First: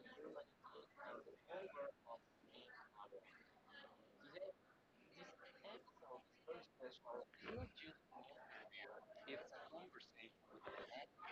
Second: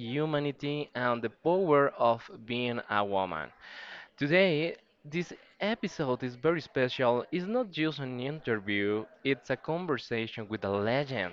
humanity, and the power of being a woman. Today, this episode is very special. It's not just an interview, it's a conversation with a legend.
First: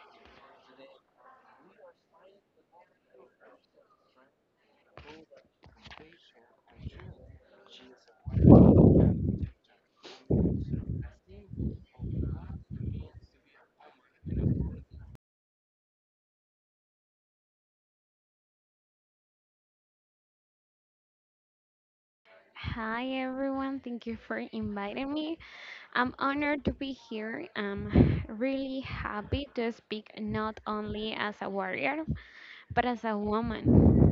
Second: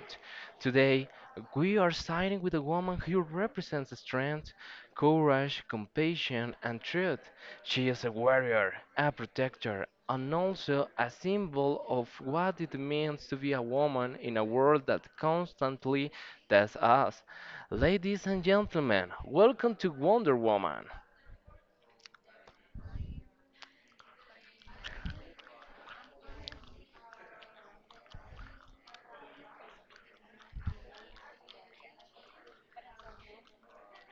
Today, we are siding with a woman who represents strength, courage, compassion, and truth. She is a warrior, a protector, and also a symbol of what it means to be a woman in a world that constantly tests us. Ladies and gentlemen, welcome to Wonder Woman. Hi everyone, thank you for inviting me. I'm honored to be here. I'm really happy to speak not only as a warrior, but as a woman.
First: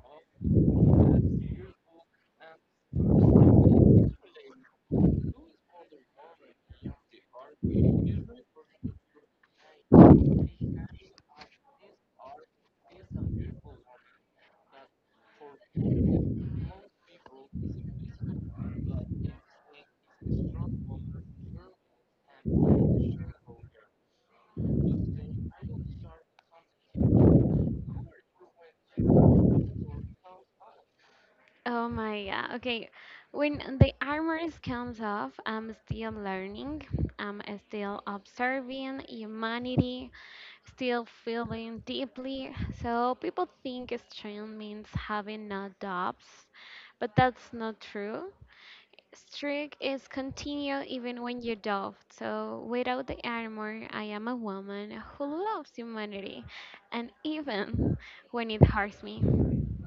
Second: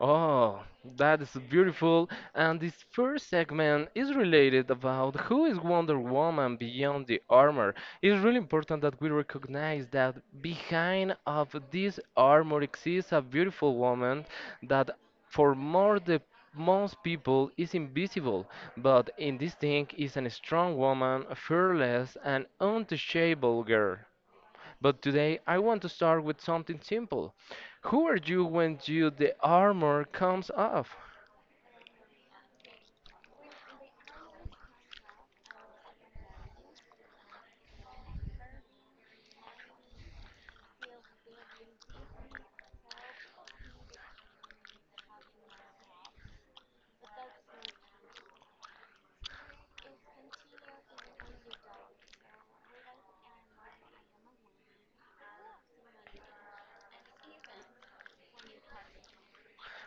Oh, that is beautiful. And this first segment is related about who is Wonder Woman beyond the armor. It's really important that we recognize that behind of this armor exists a beautiful woman that for more the most people is invisible, but in this thing is a strong woman, a fearless and untouchable girl. But today I want to start with something simple. Who are you when you the armor comes off? Oh my god, okay. When the armor comes off, I'm still learning, I'm still observing humanity, still feeling deeply. So people think strength means having no doubts, but that's not true. Strength is continue even when you doubt. So without the armor, I am a woman who loves humanity, and even when it hurts me.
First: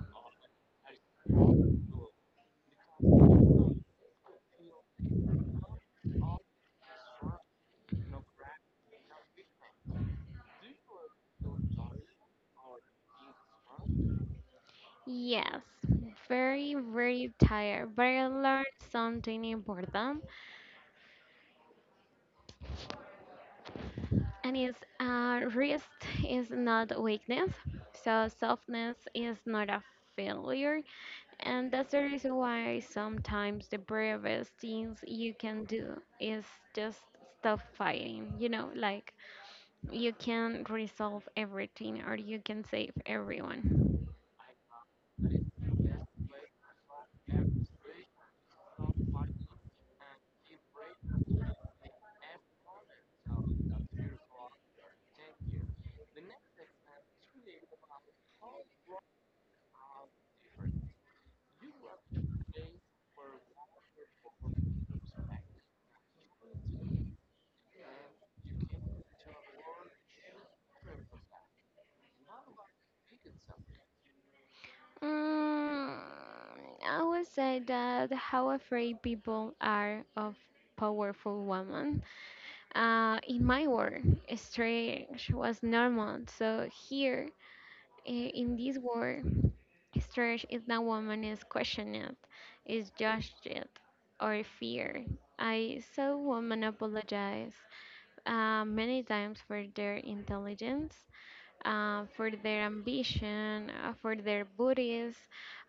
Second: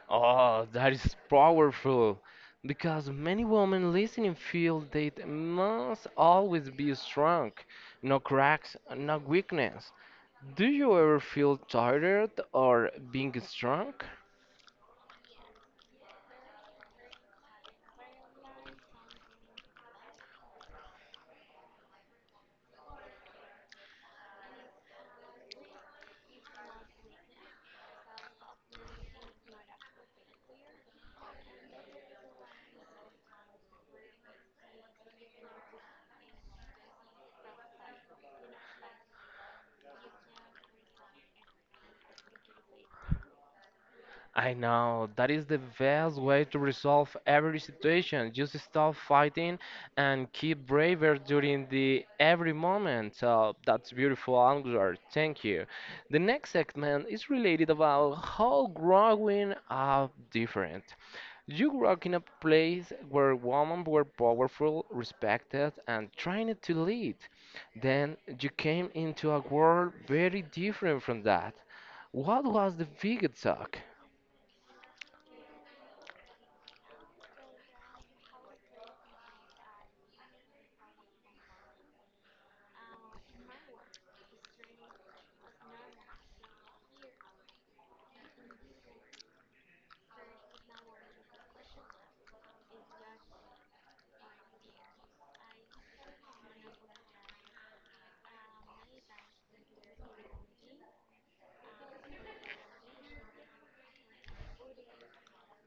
Oh, that is powerful. Because many women listening feel they must always be strong, no cracks, no weakness. Do you ever feel tired or being strong? Yes, very very tired, but I learned something important. And it's rest is not weakness, so softness is not a failure, and that's the reason why sometimes the bravest things you can do is just stop fighting. You know, like you can resolve everything or you can save everyone. I know that is the best way to resolve every situation. Just stop fighting and keep braver during the every moment. So that's beautiful, Angler. Thank you. The next segment is related about how growing up different. You grew up in a place where women were powerful, respected, and trained to lead. Then you came into a world very different from that. What was the biggest shock? Mm, I would say that how afraid people are of powerful women. In my world, strange was normal. So here, i- in this world, strange is that woman is questioned, is judged, or feared. I saw women apologize many times for their intelligence, for their ambition, for their bodies,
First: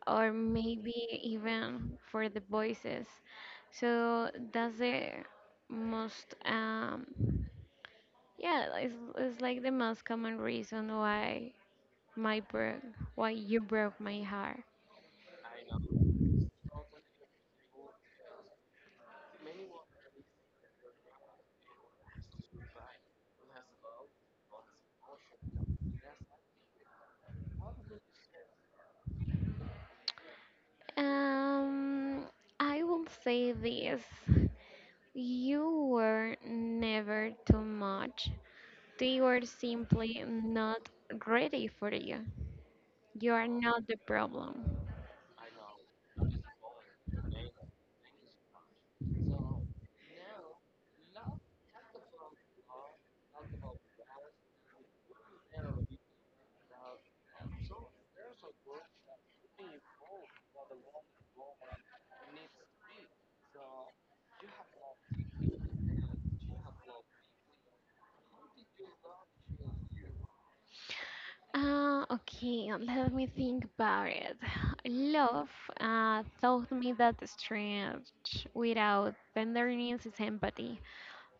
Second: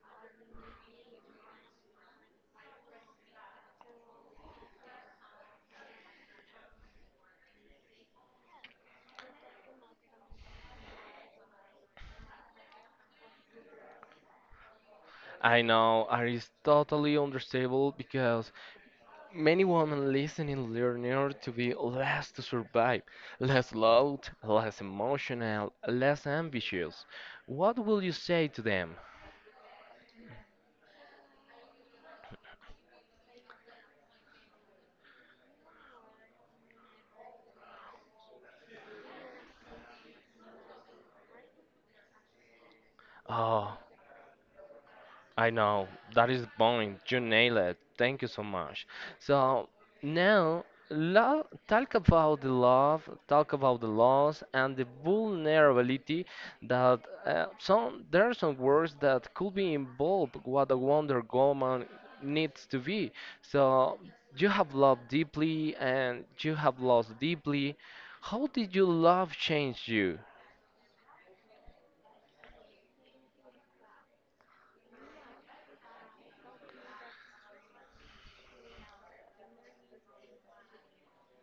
or maybe even for the voices. So that's the most. Yeah, it's like the most common reason why my broke, why you broke my heart. I know, and it's totally understandable because many women listening learner to be less to survive, less loud, less emotional, less ambitious. What will you say to them? Um, I will say this. You were never too much. They were simply not ready for you. You are Oh, not the problem. I know. That is the point. You nail it. Thank you so much. So now lo talk about the love, talk about the loss and the vulnerability that some there are some words that could be involved what a Wonder Woman needs to be. So you have loved deeply and you have lost deeply. How did your love change you? Okay, let me think about it. Love taught me that strength without tenderness is empathy.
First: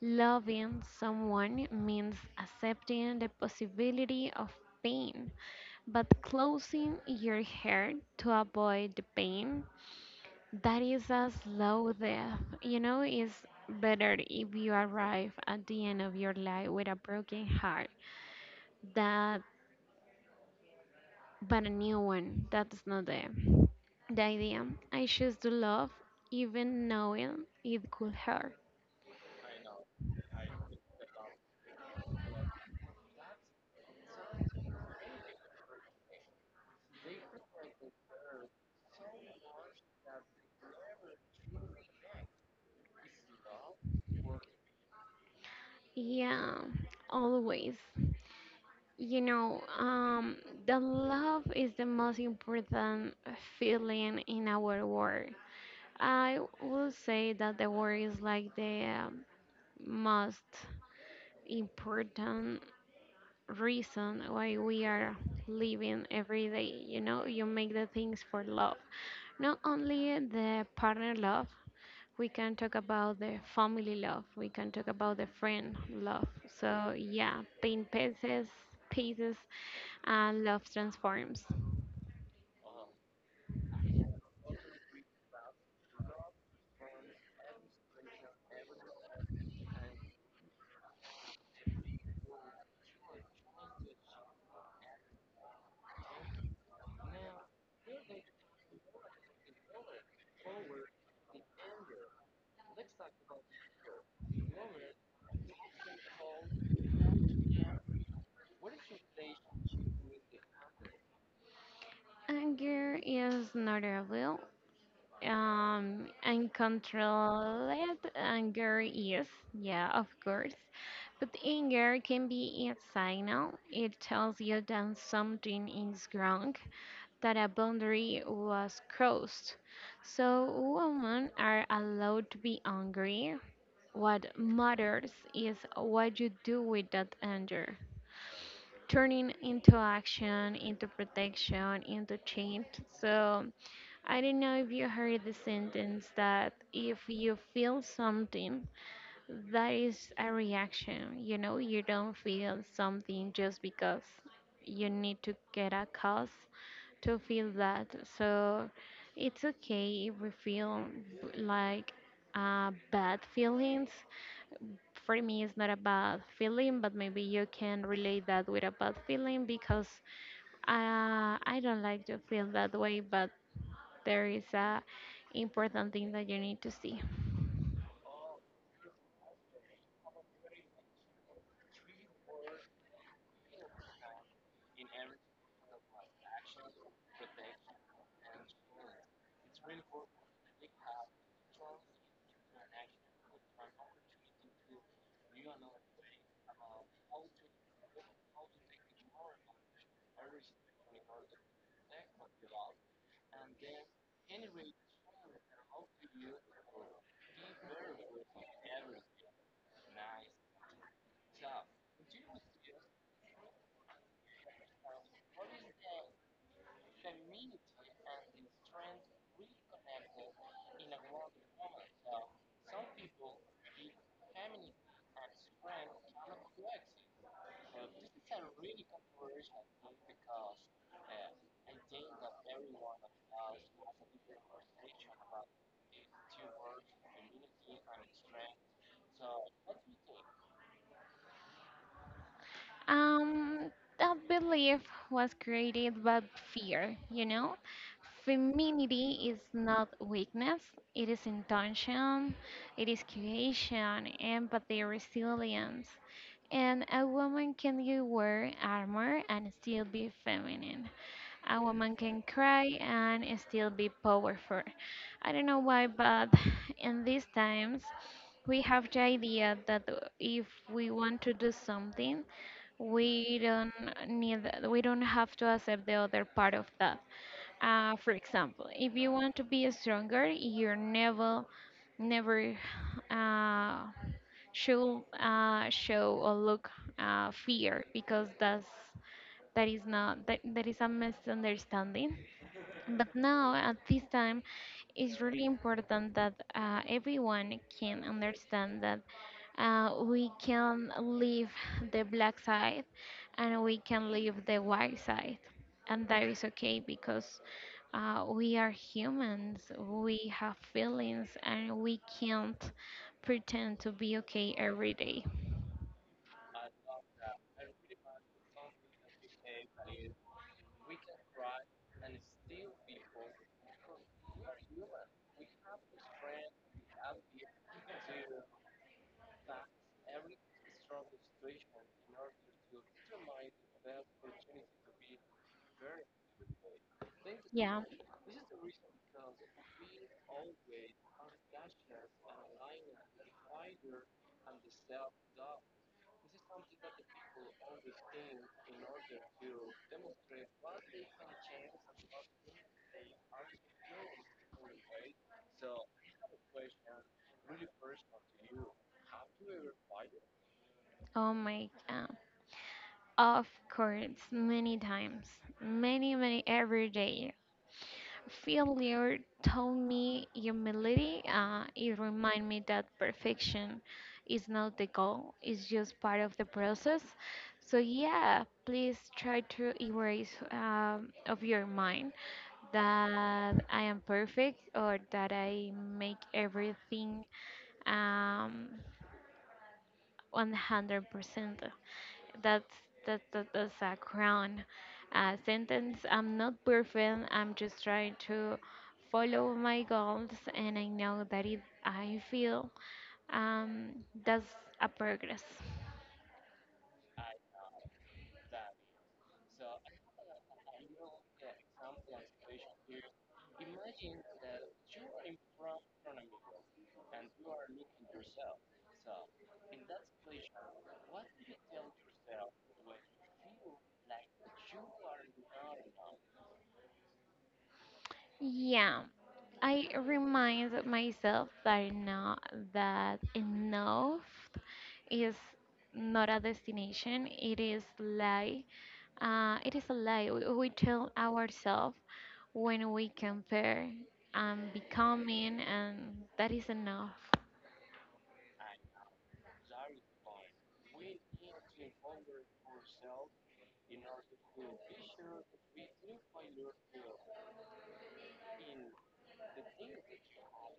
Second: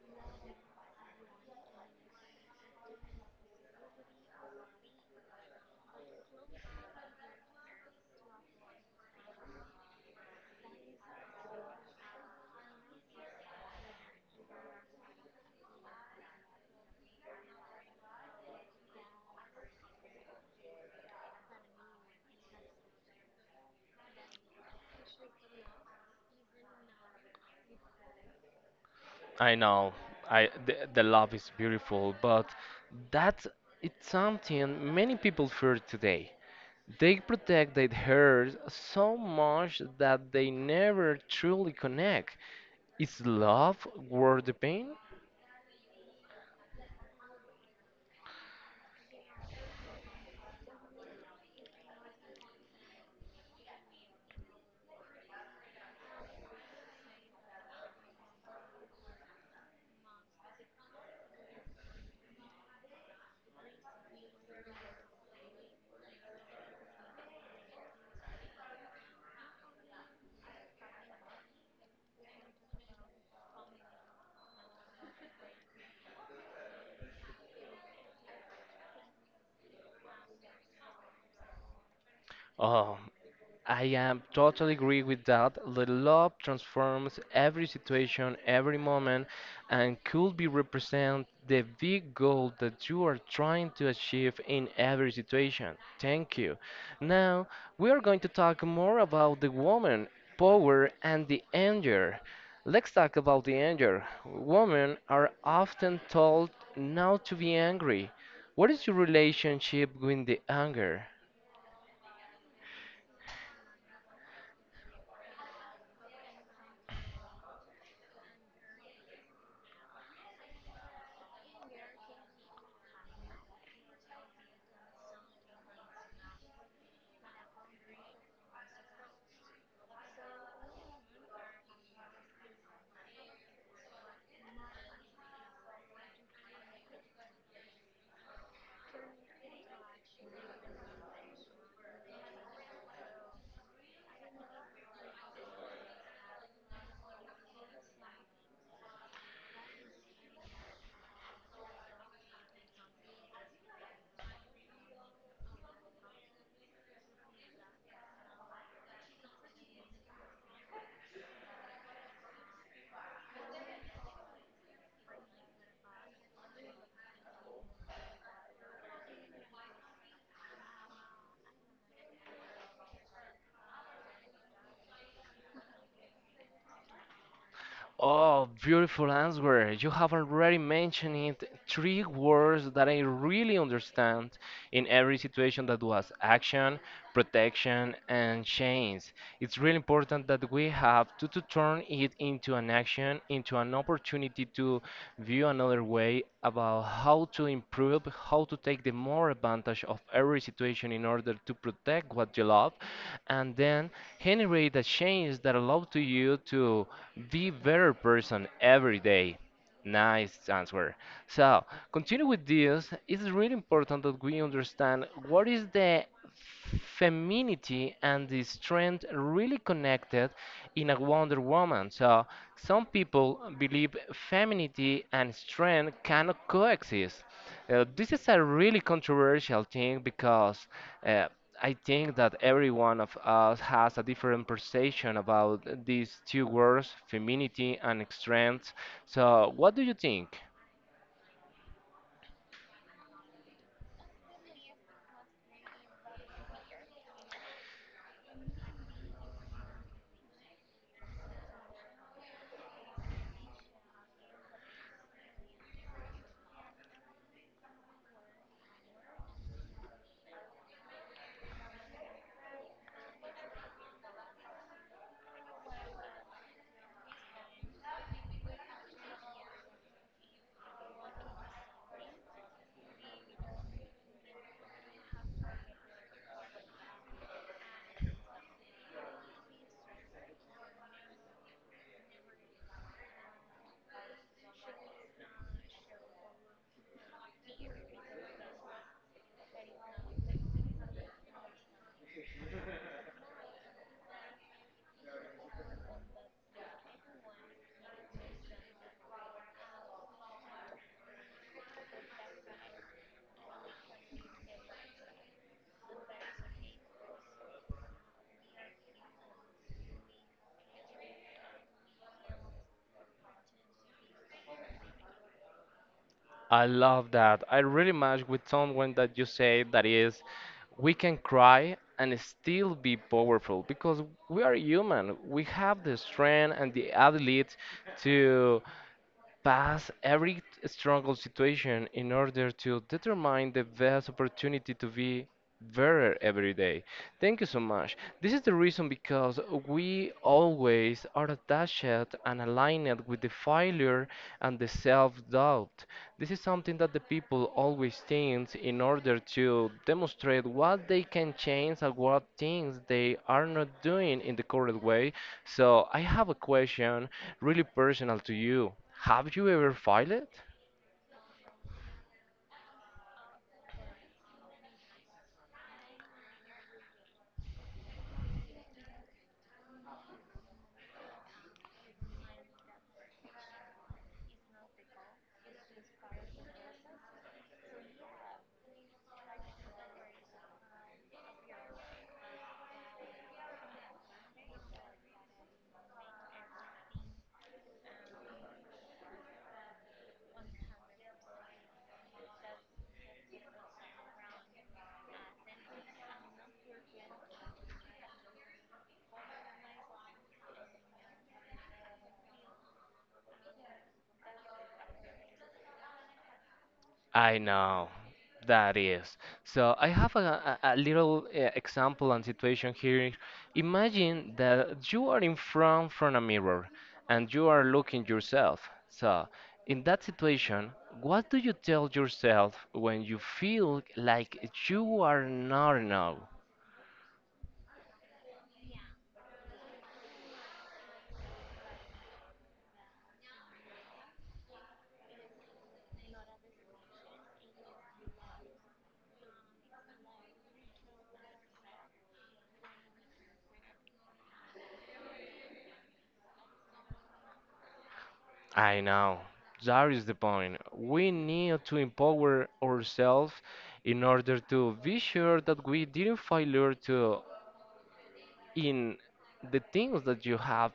Loving someone means accepting the possibility of pain, but closing your heart to avoid the pain, that is a slow death. You know, it's better if you arrive at the end of your life with a broken heart that but a new one. That's not the idea. I choose to love even knowing it could hurt. I know. I the love is beautiful, but that it's something many people fear today. They protect their hair so much that they never truly connect. Is love worth the pain? Yeah, always. You know, the love is the most important feeling in our world. I will say that the world is like the most important reason why we are living every day. You know, you make the things for love. Not only the partner love, we can talk about the family love, we can talk about the friend love. So, yeah, paint pieces, pieces and love transforms. Oh, I am totally agree with that. The love transforms every situation, every moment, and could be represent the big goal that you are trying to achieve in every situation. Thank you. Now we are going to talk more about the woman power and the anger. Let's talk about the anger. Women are often told not to be angry. What is your relationship with the anger? Anger is not a will. Uncontrolled anger is, yeah, of course. But anger can be a signal. It tells you that something is wrong, that a boundary was crossed. So women are allowed to be angry. What matters is what you do with that anger. Turning into action, into protection, into change. So I don't know if you heard the sentence that if you feel something, that is a reaction. You know, you don't feel something just because you need to get a cause to feel that. So it's okay if we feel like bad feelings. For me, it's not a bad feeling, but maybe you can relate that with a bad feeling because I don't like to feel that way, but there is a important thing that you need to see. Oh, beautiful answer. You have already mentioned it. Three words that I really understand in every situation that was action, protection, and change. It's really important that we have to turn it into an action, into an opportunity to view another way about how to improve, how to take the more advantage of every situation in order to protect what you love and then generate the change that allow to you to be better person every day. Nice answer. So, continue with this. It's really important that we understand what is the femininity and the strength really connected in a Wonder Woman. So, some people believe femininity and strength cannot coexist. This is a really controversial thing because uh, I think that every one of us has a different perception about these two words, femininity and strength. So, what do you think? Um, that belief was created by fear, you know? Femininity is not weakness, it is intention, it is creation, empathy, resilience. And a woman can wear armor and still be feminine. A woman can cry and still be powerful. I don't know why, but in these times, we have the idea that if we want to do something, we don't need, we don't have to accept the other part of that. For example, if you want to be stronger, you never, never uh, should show or look fear because that is not that, is a misunderstanding. But now, at this time, it's really important that everyone can understand that we can leave the black side and we can leave the white side. And that is okay because we are humans, we have feelings, and we can't pretend to be okay every day. I love that. I really match with someone that you say that is, we can cry and still be powerful because we are human. We have the strength and the ability to. Pass every struggle situation in order to determine the best opportunity to be better every day. Thank you so Yeah. much. This is the reason because we always are attached and aligned with the failure and the self-doubt. This is something that the people always think in order to demonstrate what they can change and what things they are not doing in the correct way. So I have a question really personal to you. Have you ever filed? Oh my God. Of course, many times, many, many every day. Failure taught me humility. It reminded me that perfection is not the goal, it's just part of the process. So, yeah, please try to erase of your mind that I am perfect or that I make everything um, 100%. That's that, that that's a crown sentence. I'm not perfect. I'm just trying to follow my goals, and I know that it. I feel um, that's a progress. I know that is. So I have a little example and situation here. Imagine that you are in front from a mirror and you are looking yourself. So in that situation, what do you tell yourself when you feel like you are not enough? Yeah, I remind myself that I know that enough is not a destination. It is lie. It is a lie we tell ourselves when we compare and becoming, and that is enough. I know. That is the point. We need to empower ourselves in order to be sure that we didn't failure to in the things that you have.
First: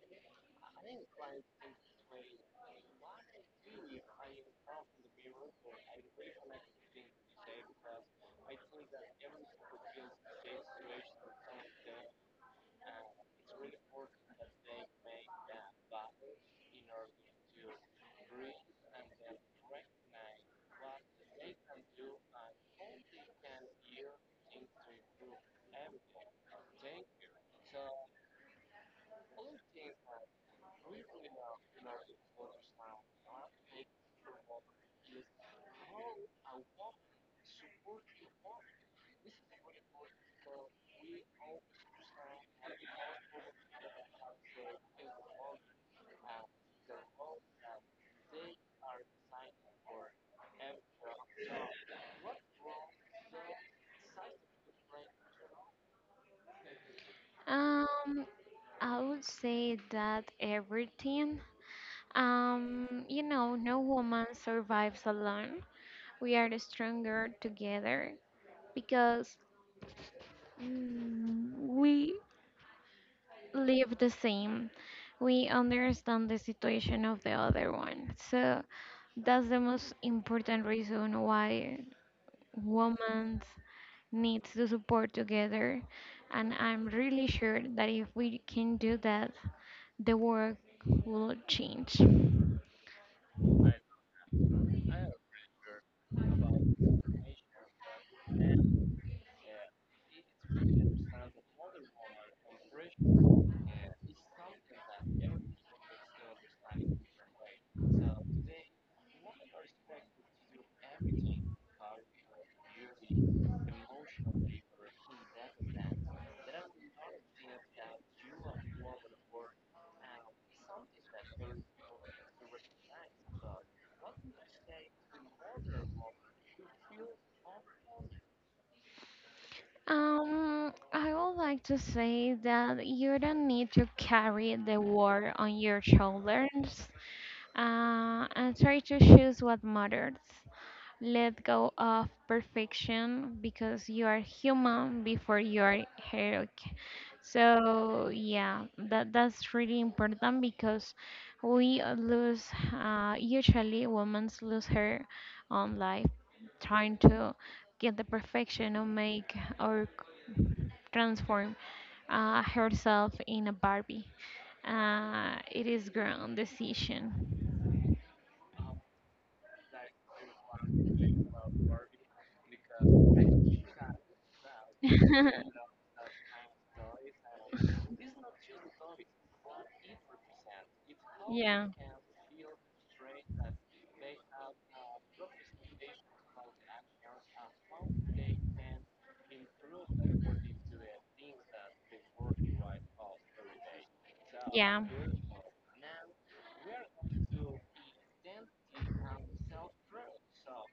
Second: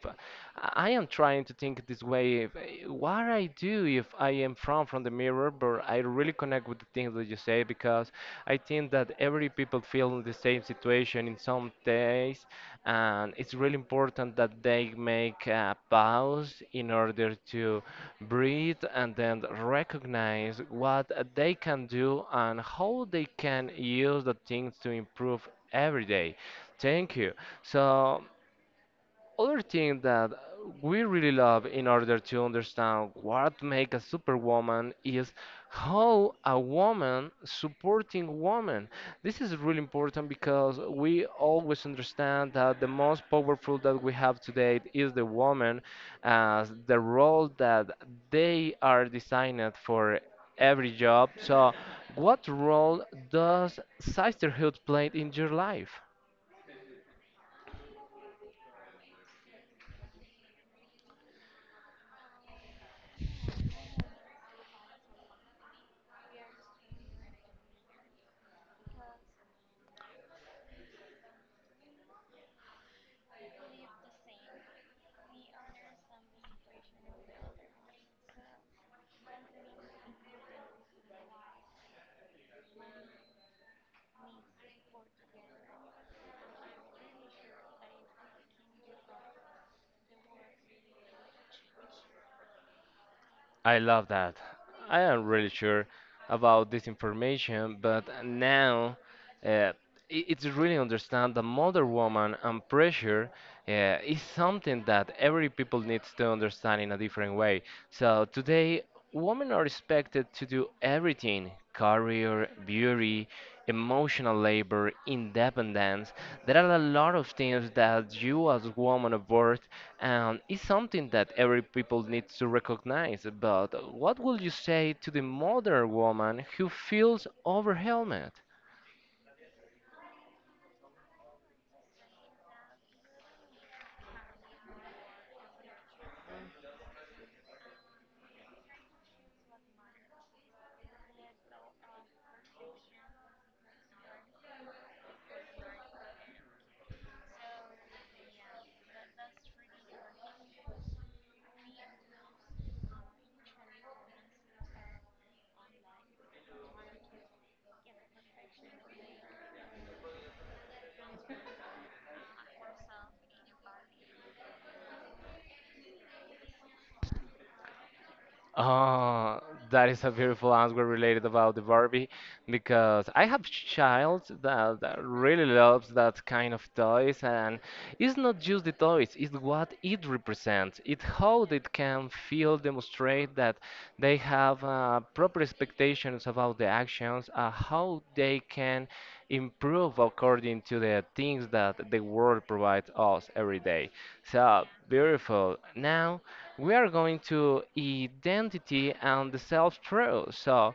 I am trying to think this way. What I do if I am from the mirror, but I really connect with the things that you say because I think that every people feel in the same situation in some days, and it's really important that they make a pause in order to breathe and then recognize what they can do and how they can use the things to improve every day. Thank you. So, other thing that we really love in order to understand what make a superwoman is how a woman supporting woman. This is really important because we always understand that the most powerful that we have today is the woman as the role that they are designed for every job. So, what role does sisterhood play in your life? Um, I would say that everything. You know, no woman survives alone. We are stronger together because we live the same. We understand the situation of the other one. So that's the most important reason why women needs to support together. And I'm really sure that if we can do that, the world will change. I love that. I am really sure about this information, but now uh, it's really understand the modern woman and pressure is something that every people needs to understand in a different way. So today, women are expected to do everything: career, beauty, emotional labor, independence. There are a lot of things that you as woman of worth, and it's something that every people needs to recognize. But what would you say to the modern woman who feels overwhelmed? I would like to say that you don't need to carry the war on your shoulders and try to choose what matters. Let go of perfection because you are human before you are heroic. So yeah, that's really important because we lose usually women lose her own life trying to get the perfection or make or transform herself in a Barbie. It is grown decision. Oh, that is a beautiful answer related about the Barbie because I have child that really loves that kind of toys and it's not just the toys, it's what it represents. It's how they Yeah. can feel, demonstrate that they have proper expectations about the actions, how they can improve according to the things that the world provides us every day. So Yeah. beautiful. Now we are going to identity and the self-truth. So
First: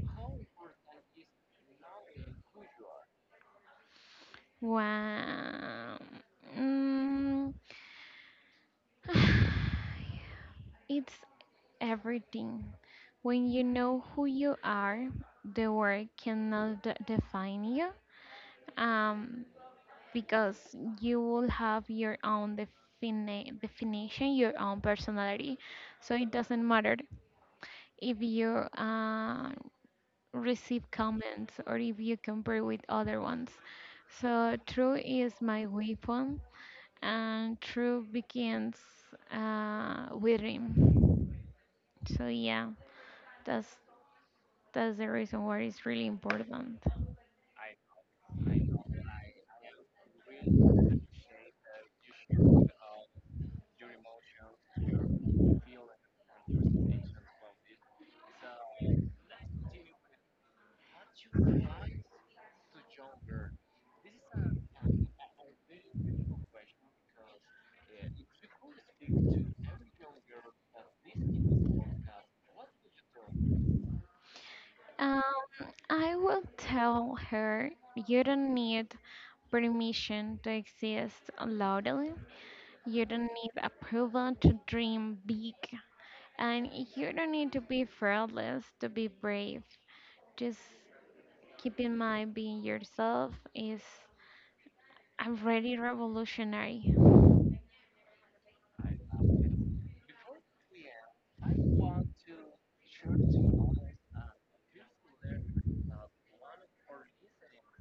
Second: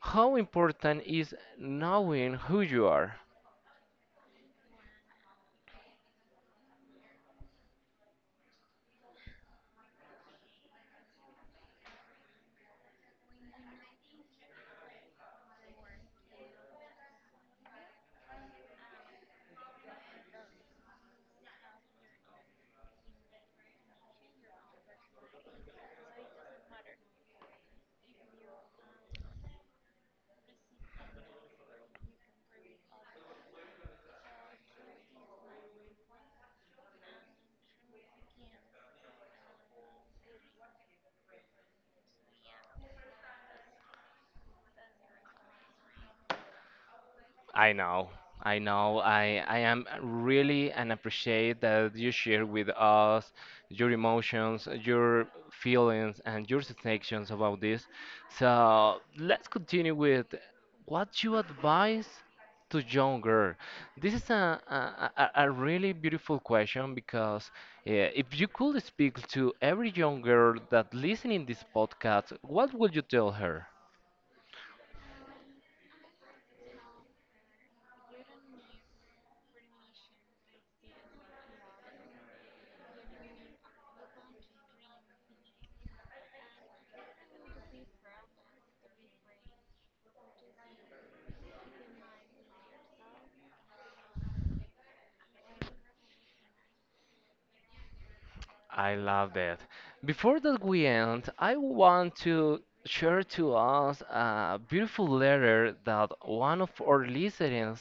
how important is knowing who you are? Wow. Mm. It's everything. When you know who you are, the world cannot define you. Um, because you will have your own definition, your own personality. So it doesn't matter if you uh, receive comments or if you compare with other ones. So true is my weapon, and true begins with him. So yeah, that's that's the reason why it's really important. I know, I know. I am really and appreciate that you share with us your emotions, your feelings, and your sensations about this. So let's continue with what you advise to younger. This is a really beautiful question because if you could speak to every young girl that listening this podcast, what would you tell her? Um, I will tell her you don't need permission to exist loudly. You don't need approval to dream big, and you don't need to be fearless to be brave. Just keep in mind being yourself is already revolutionary. I love that. Before that we end, I want to share to us a beautiful letter that one of our listeners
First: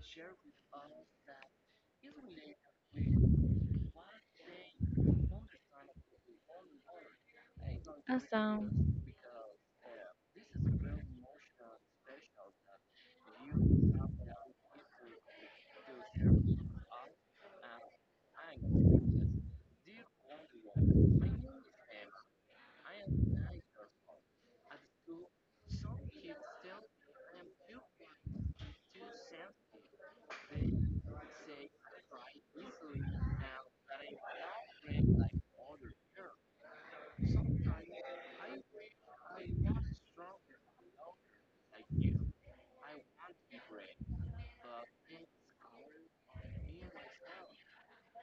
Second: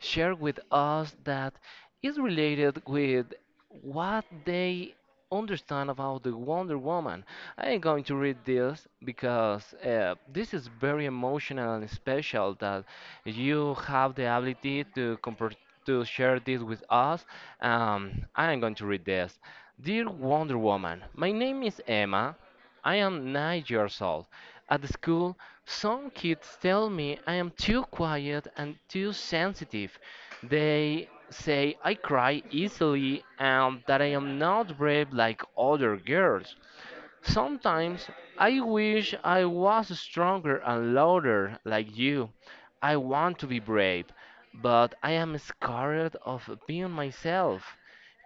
shared with us that is related with what they understand about the Wonder Woman. I am going to read Awesome. this because this is very emotional and special that you have the ability to comprehend to share this with us. I am going to read this. Dear Wonder Woman, my name is Emma. I am 9 years old. At the school, some kids tell me I am too quiet and too sensitive. They say I cry easily and that I am not brave like other girls. Sometimes I wish I was stronger and louder like you. I want to be brave, but I am scared of being myself.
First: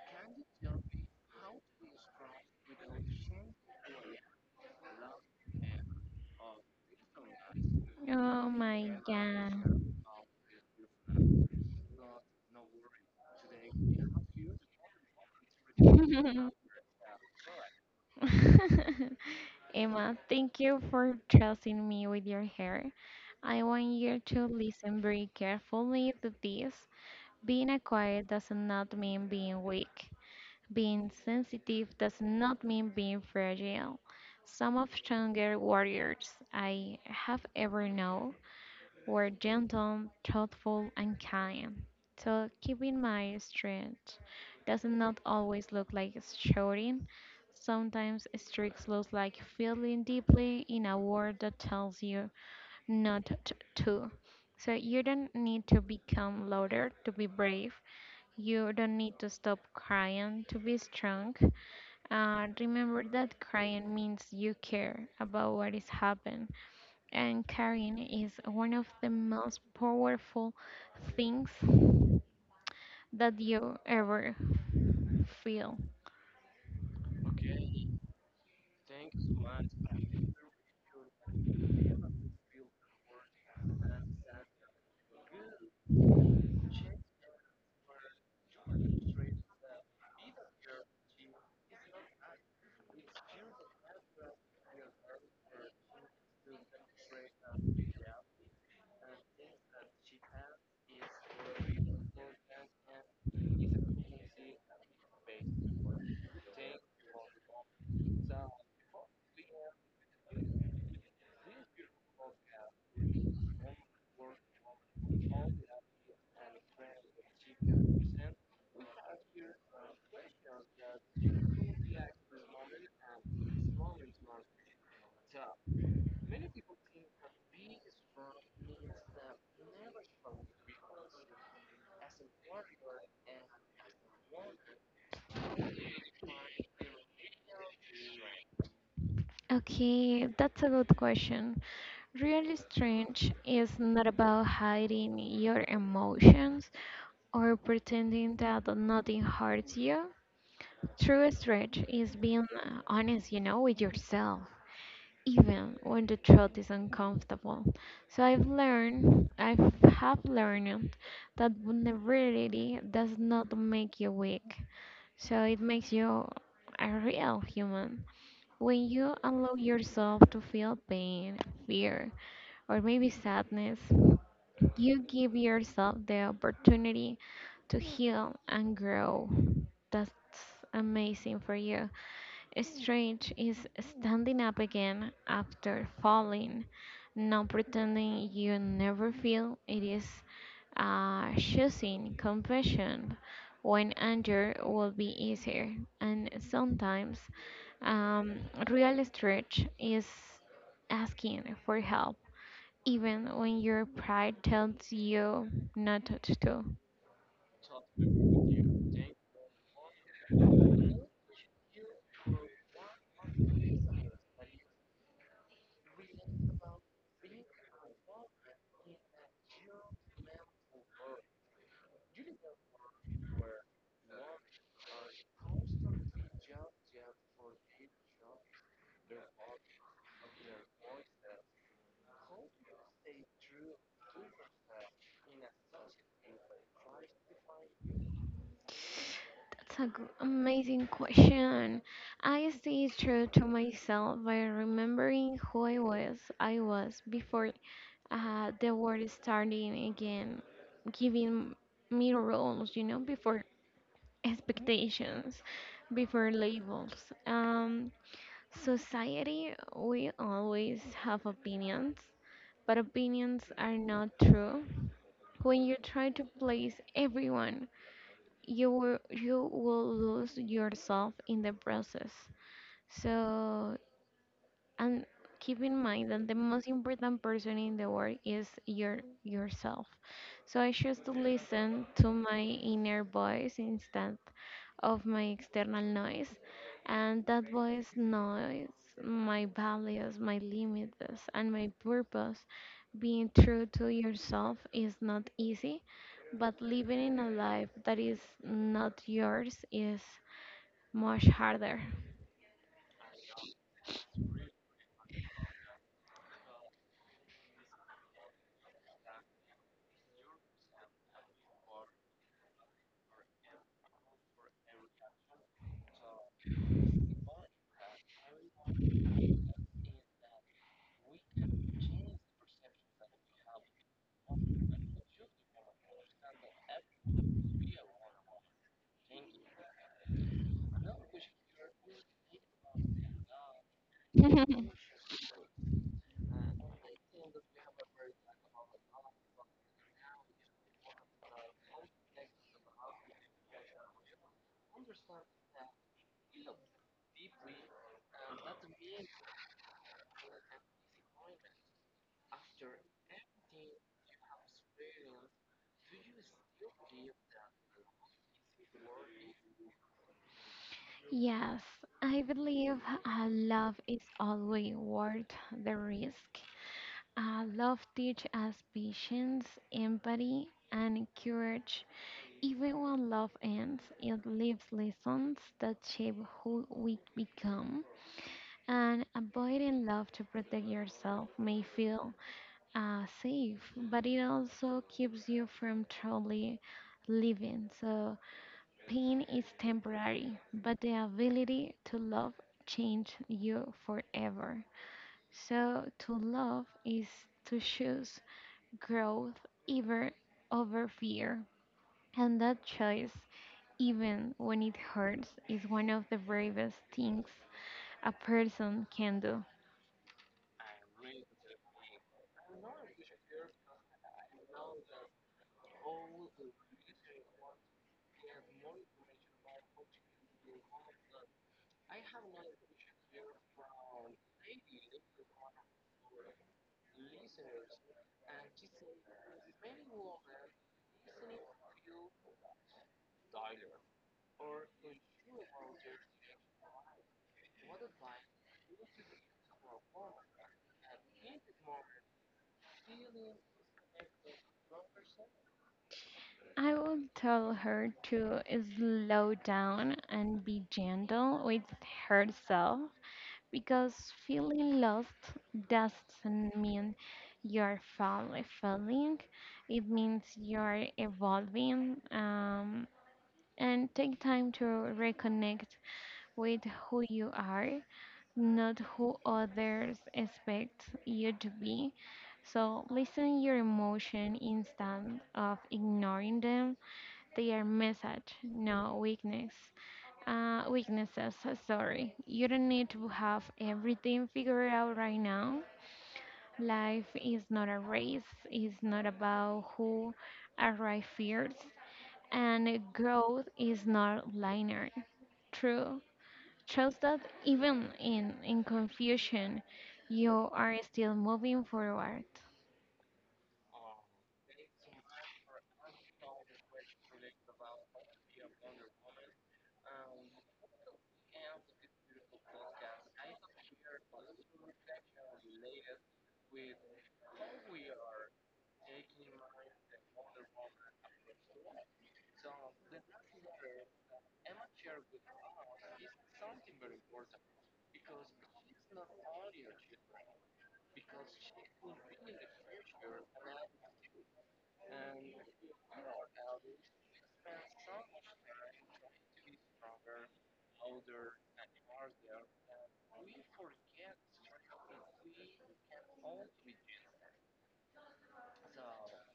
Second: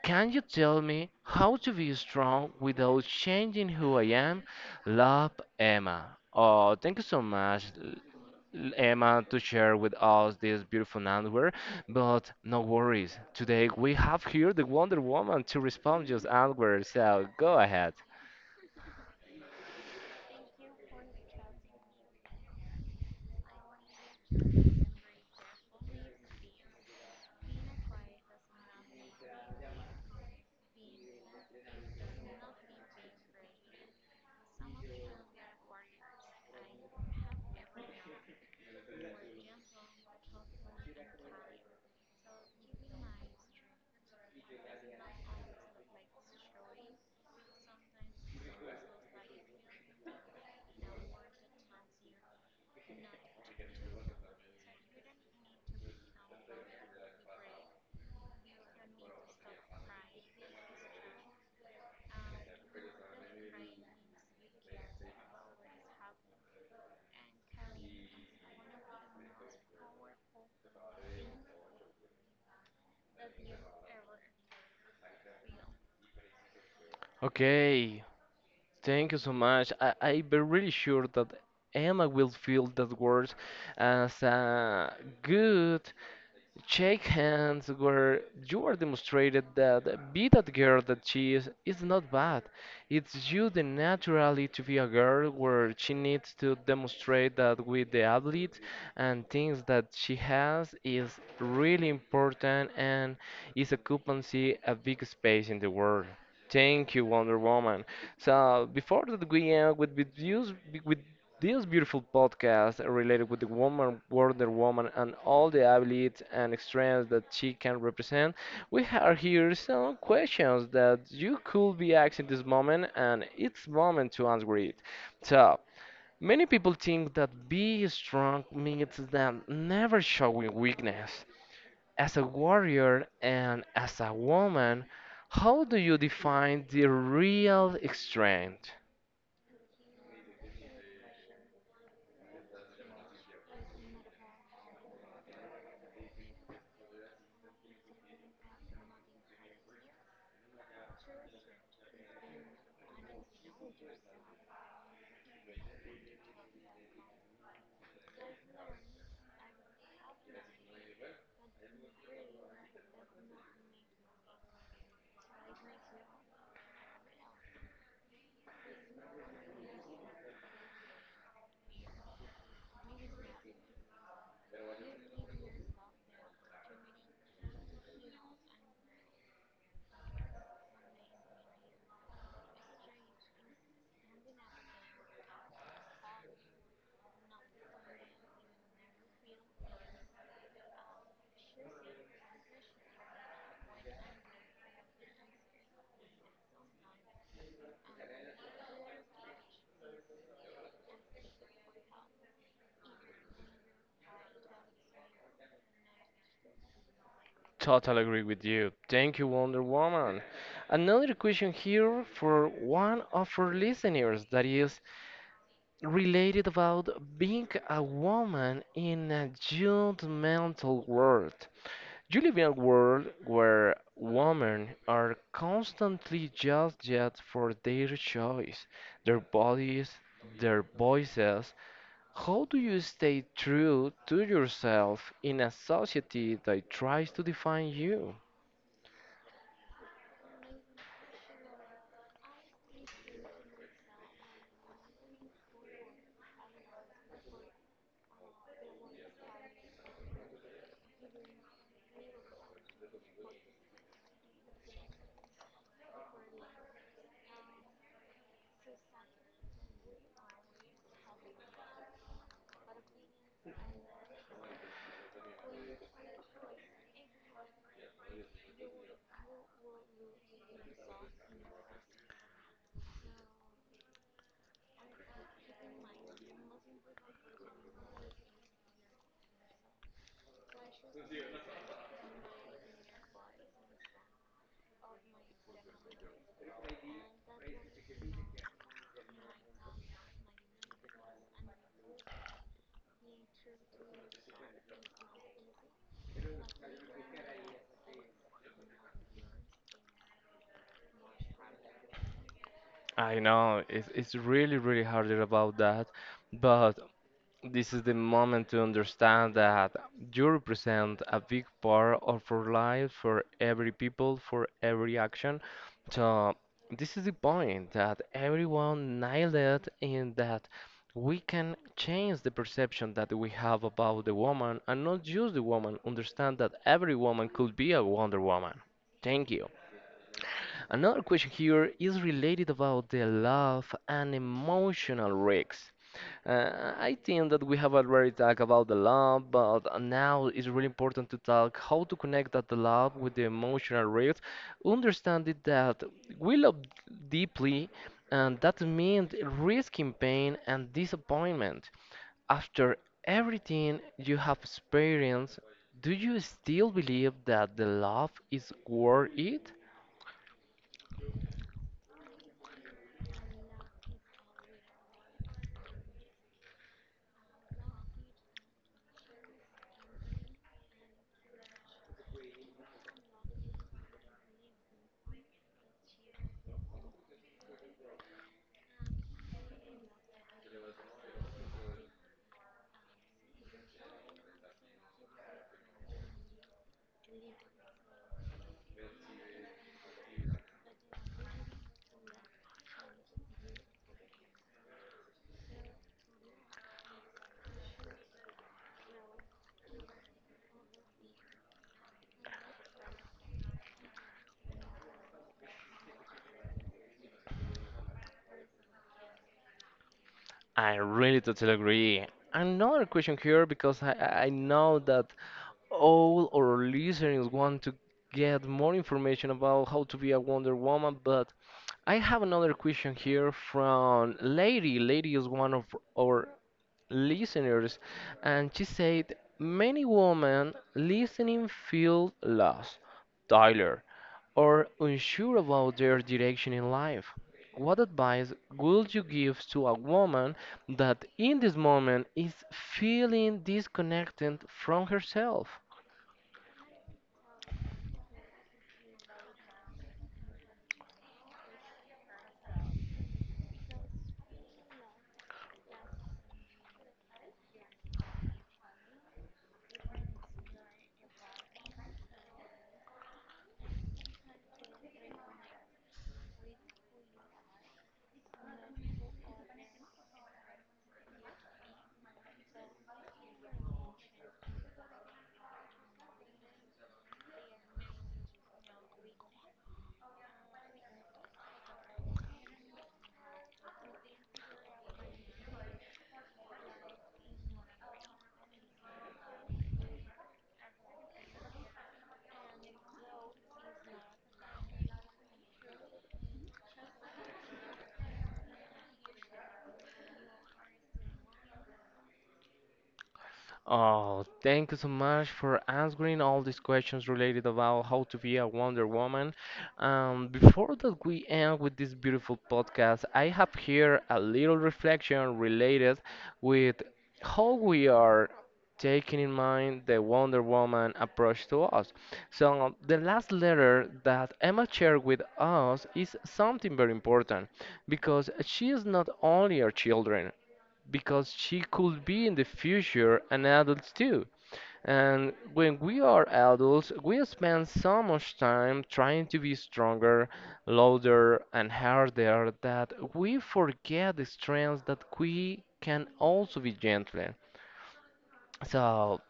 Can you tell me how to be strong without changing who I am? Love, Emma. Oh, thank you so much, Oh my Emma to god. share with us this beautiful answer. But no worries, today we have here the Wonder Woman to respond just answer. So go ahead. Emma, thank you for trusting me with your hair. I want you to listen very carefully to this. Being a quiet does not mean being weak. Being sensitive does not mean being fragile. Some of stronger warriors I have ever known were gentle, thoughtful, and kind. So keeping my strength does not always look like shouting. Sometimes streaks looks like feeling deeply in a word that tells you not to. So you don't need to become louder to be brave. You don't need to stop crying to be strong. Remember that crying means you care about what is happening and caring is one of the most powerful things that you ever feel? Okay, thank you so much. I'm really sure that Emma will feel that words as a good shake hands where you are demonstrated that be that girl that she is not bad. It's you the naturally to be a girl where she needs to demonstrate that with the athletes and things that she has is really important and is occupancy a big space in the world. Thank you, Wonder Woman. So before that we end with views with this beautiful podcast related with the woman, Wonder Woman, and all the abilities and strengths that she can represent. We are here some questions that you could be asking this moment, and it's moment to answer it. So, many people think that being strong means them never showing weakness. As a warrior and as a woman, how do you define the real strength? Okay, that's a good question. Really strange is not about hiding your emotions or pretending that nothing hurts you. True strange is being honest, you know, with yourself, even when the truth is uncomfortable. So I have learned that vulnerability does not make you weak. So it makes you a real human. When you allow yourself to feel pain, fear, or maybe sadness, you give yourself the opportunity to heal and grow. That's amazing for you. Strange is standing up again after falling, not pretending you never feel. It is choosing compassion when anger will be easier. And sometimes, um, real stretch is asking for help, even when your pride tells you not to. Totally agree with you. Thank you, Wonder Woman. Another question here for one of our listeners that is related about being a woman in a judgmental world. You live in a world where women are constantly judged yet for their choice, their bodies, their voices. How do you stay true to yourself in a society that tries to define you? That's a g- amazing question. I stay true to myself by remembering who I was. Before the world starting again, giving me roles, you know, before expectations, before labels. Um, Society, we always have opinions, but opinions are not true. When you try to place everyone you will lose yourself in the process. So and keep in mind that the most important person in the world is yourself. So I choose to listen to my inner voice instead of my external noise, and that voice knows my values, my limits, and my purpose. Being true to yourself is not easy, but living in a life that is not yours is much harder. I know it's really really harder about that, but this is the moment to understand that you represent a big part of our life for every people, for every action. So this is the point that everyone nailed it in that we can change the perception that we have about the woman and not just the woman, understand that every woman could be a Wonder Woman. Thank you. Another question here is related about the love and emotional risks. I think that we have already talked about the love, but now it's really important to talk how to connect that love with the emotional risk. Understanding that we love deeply, and that means risking pain and disappointment. After everything you have experienced, do you still believe that the love is worth it? Yes, I believe love is always worth the risk. Love teaches us patience, empathy, and courage. Even when love ends, it leaves lessons that shape who we become. And avoiding love to protect yourself may feel safe, but it also keeps you from truly living. So pain is temporary, but the ability to love changes you forever. So, to love is to choose growth even over fear. And that choice, even when it hurts, is one of the bravest things a person can do. I really totally agree. Another question here because I know that all our listeners want to get more information about how to be a Wonder Woman, but I have another question here from Lady. Lady is one of our listeners, and she said many women listening feel lost, tired, or unsure about their direction in life. What advice would you give to a woman that in this moment is feeling disconnected from herself? I would tell her to slow down and be gentle with herself. Because feeling lost doesn't mean you're falling, it means you're evolving. And take time to reconnect with who you are, not who others expect you to be. So listen your emotion instead of ignoring them. They are message, not weakness. Weaknesses, sorry. You don't need to have everything figured out right now. Life is not a race, it's not about who arrives first, and growth is not linear. True. Trust that even in confusion, you are still moving forward. Oh, thank you so much for answering all these questions related about how to be a Wonder Woman. Before that we end with this beautiful podcast, I have here a little reflection related with how we are taking in mind the Wonder Woman approach to us. So the last letter that Emma shared with us is something very important because she is not only our children, because she could be in the future an adult too. And when we are adults, we spend so much time trying to be stronger, louder, and harder that we forget the strengths that we can also be gentle. So,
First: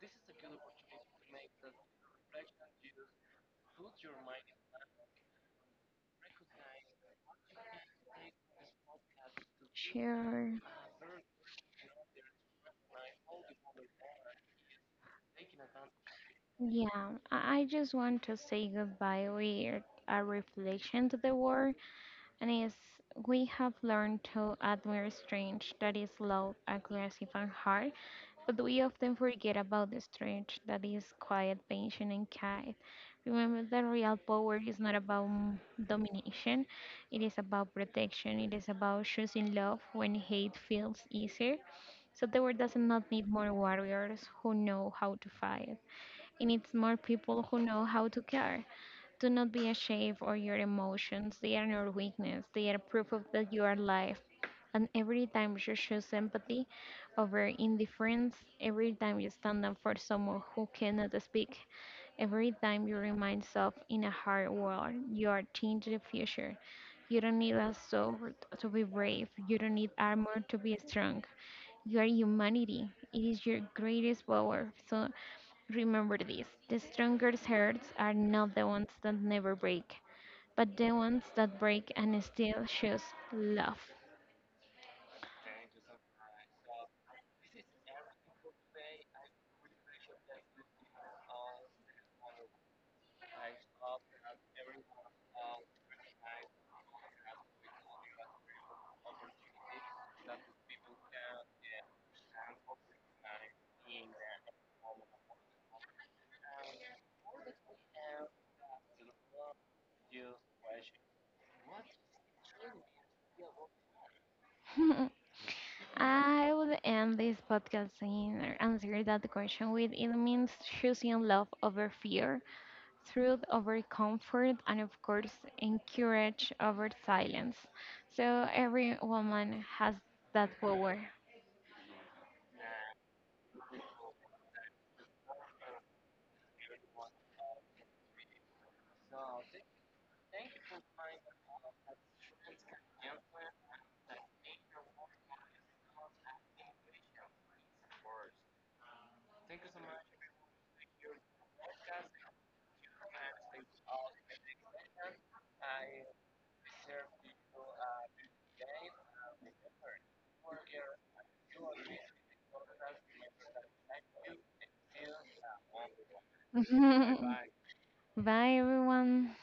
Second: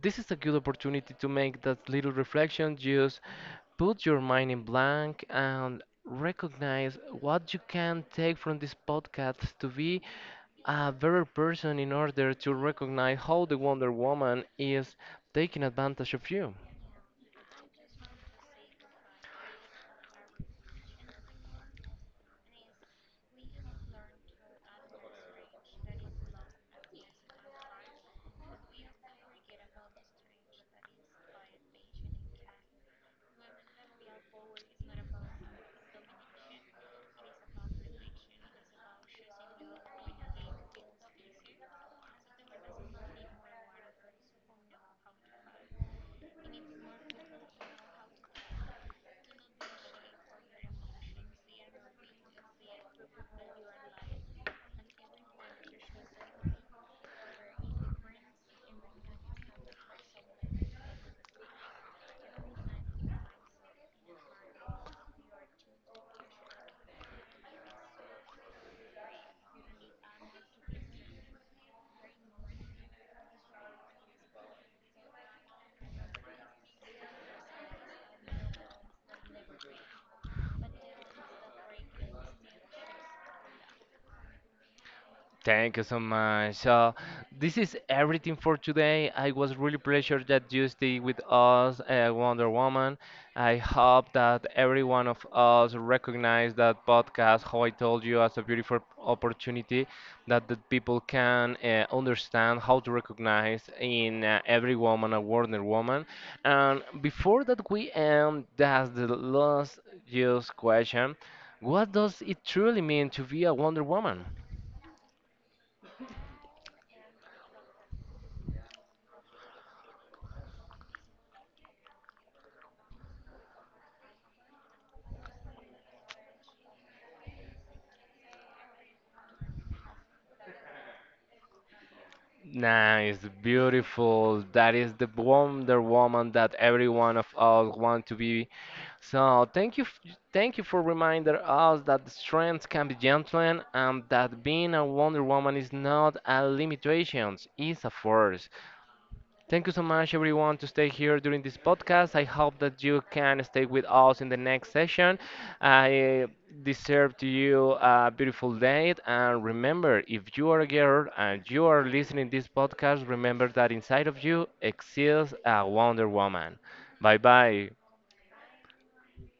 this is a good opportunity to make that little reflection. Just put your mind in blank and recognize what you can take from this podcast to be Sure. a better person in order to recognize how the Wonder Woman is taking advantage of you. Yeah, I just want to say goodbye with a reflection to the war. And is we have learned to admire strength that is loud, aggressive, and hard, but we often forget about the strength that is quiet, patient, and kind. Remember that real power is not about domination, it is about protection, it is about choosing love when hate feels easier. So the world does not need more warriors who know how to fight, it needs more people who know how to care. Do not be ashamed of your emotions. They are your weakness. They are proof of that you are alive. And every time you show empathy over indifference, every time you stand up for someone who cannot speak, every time you remind yourself in a hard world, you are changing the future. You don't need a sword to be brave. You don't need armor to be strong. You are humanity. It is your greatest power. So remember this the strongest hearts are not the ones that never break, but the ones that break and still choose love. Thank you so much. So this is everything for today. I was really pleasure that you stay with us, Wonder Woman. I hope that every one of us recognize that podcast, how I told you, as a beautiful opportunity that the people can understand how to recognize in every woman a Wonder Woman. And before that we end, that's the last just question. What does it truly mean to be a Wonder Woman? I would end this podcast and answer that question with it means choosing love over fear, truth over comfort, and of course, encourage over silence. So every woman has that power. Nice, beautiful. That is the Wonder Woman that every one of us want to be. So thank you, thank you for reminding us that the strength can be gentle and that being a Wonder Woman is not a limitation, it's a force. Thank you so much, everyone, to stay here during this podcast. I hope that you can stay with us in the next session. I deserve to you a beautiful day. And remember, if you are a girl and you are listening this podcast, remember that inside of you exists a Wonder Woman. Bye bye. Bye, everyone.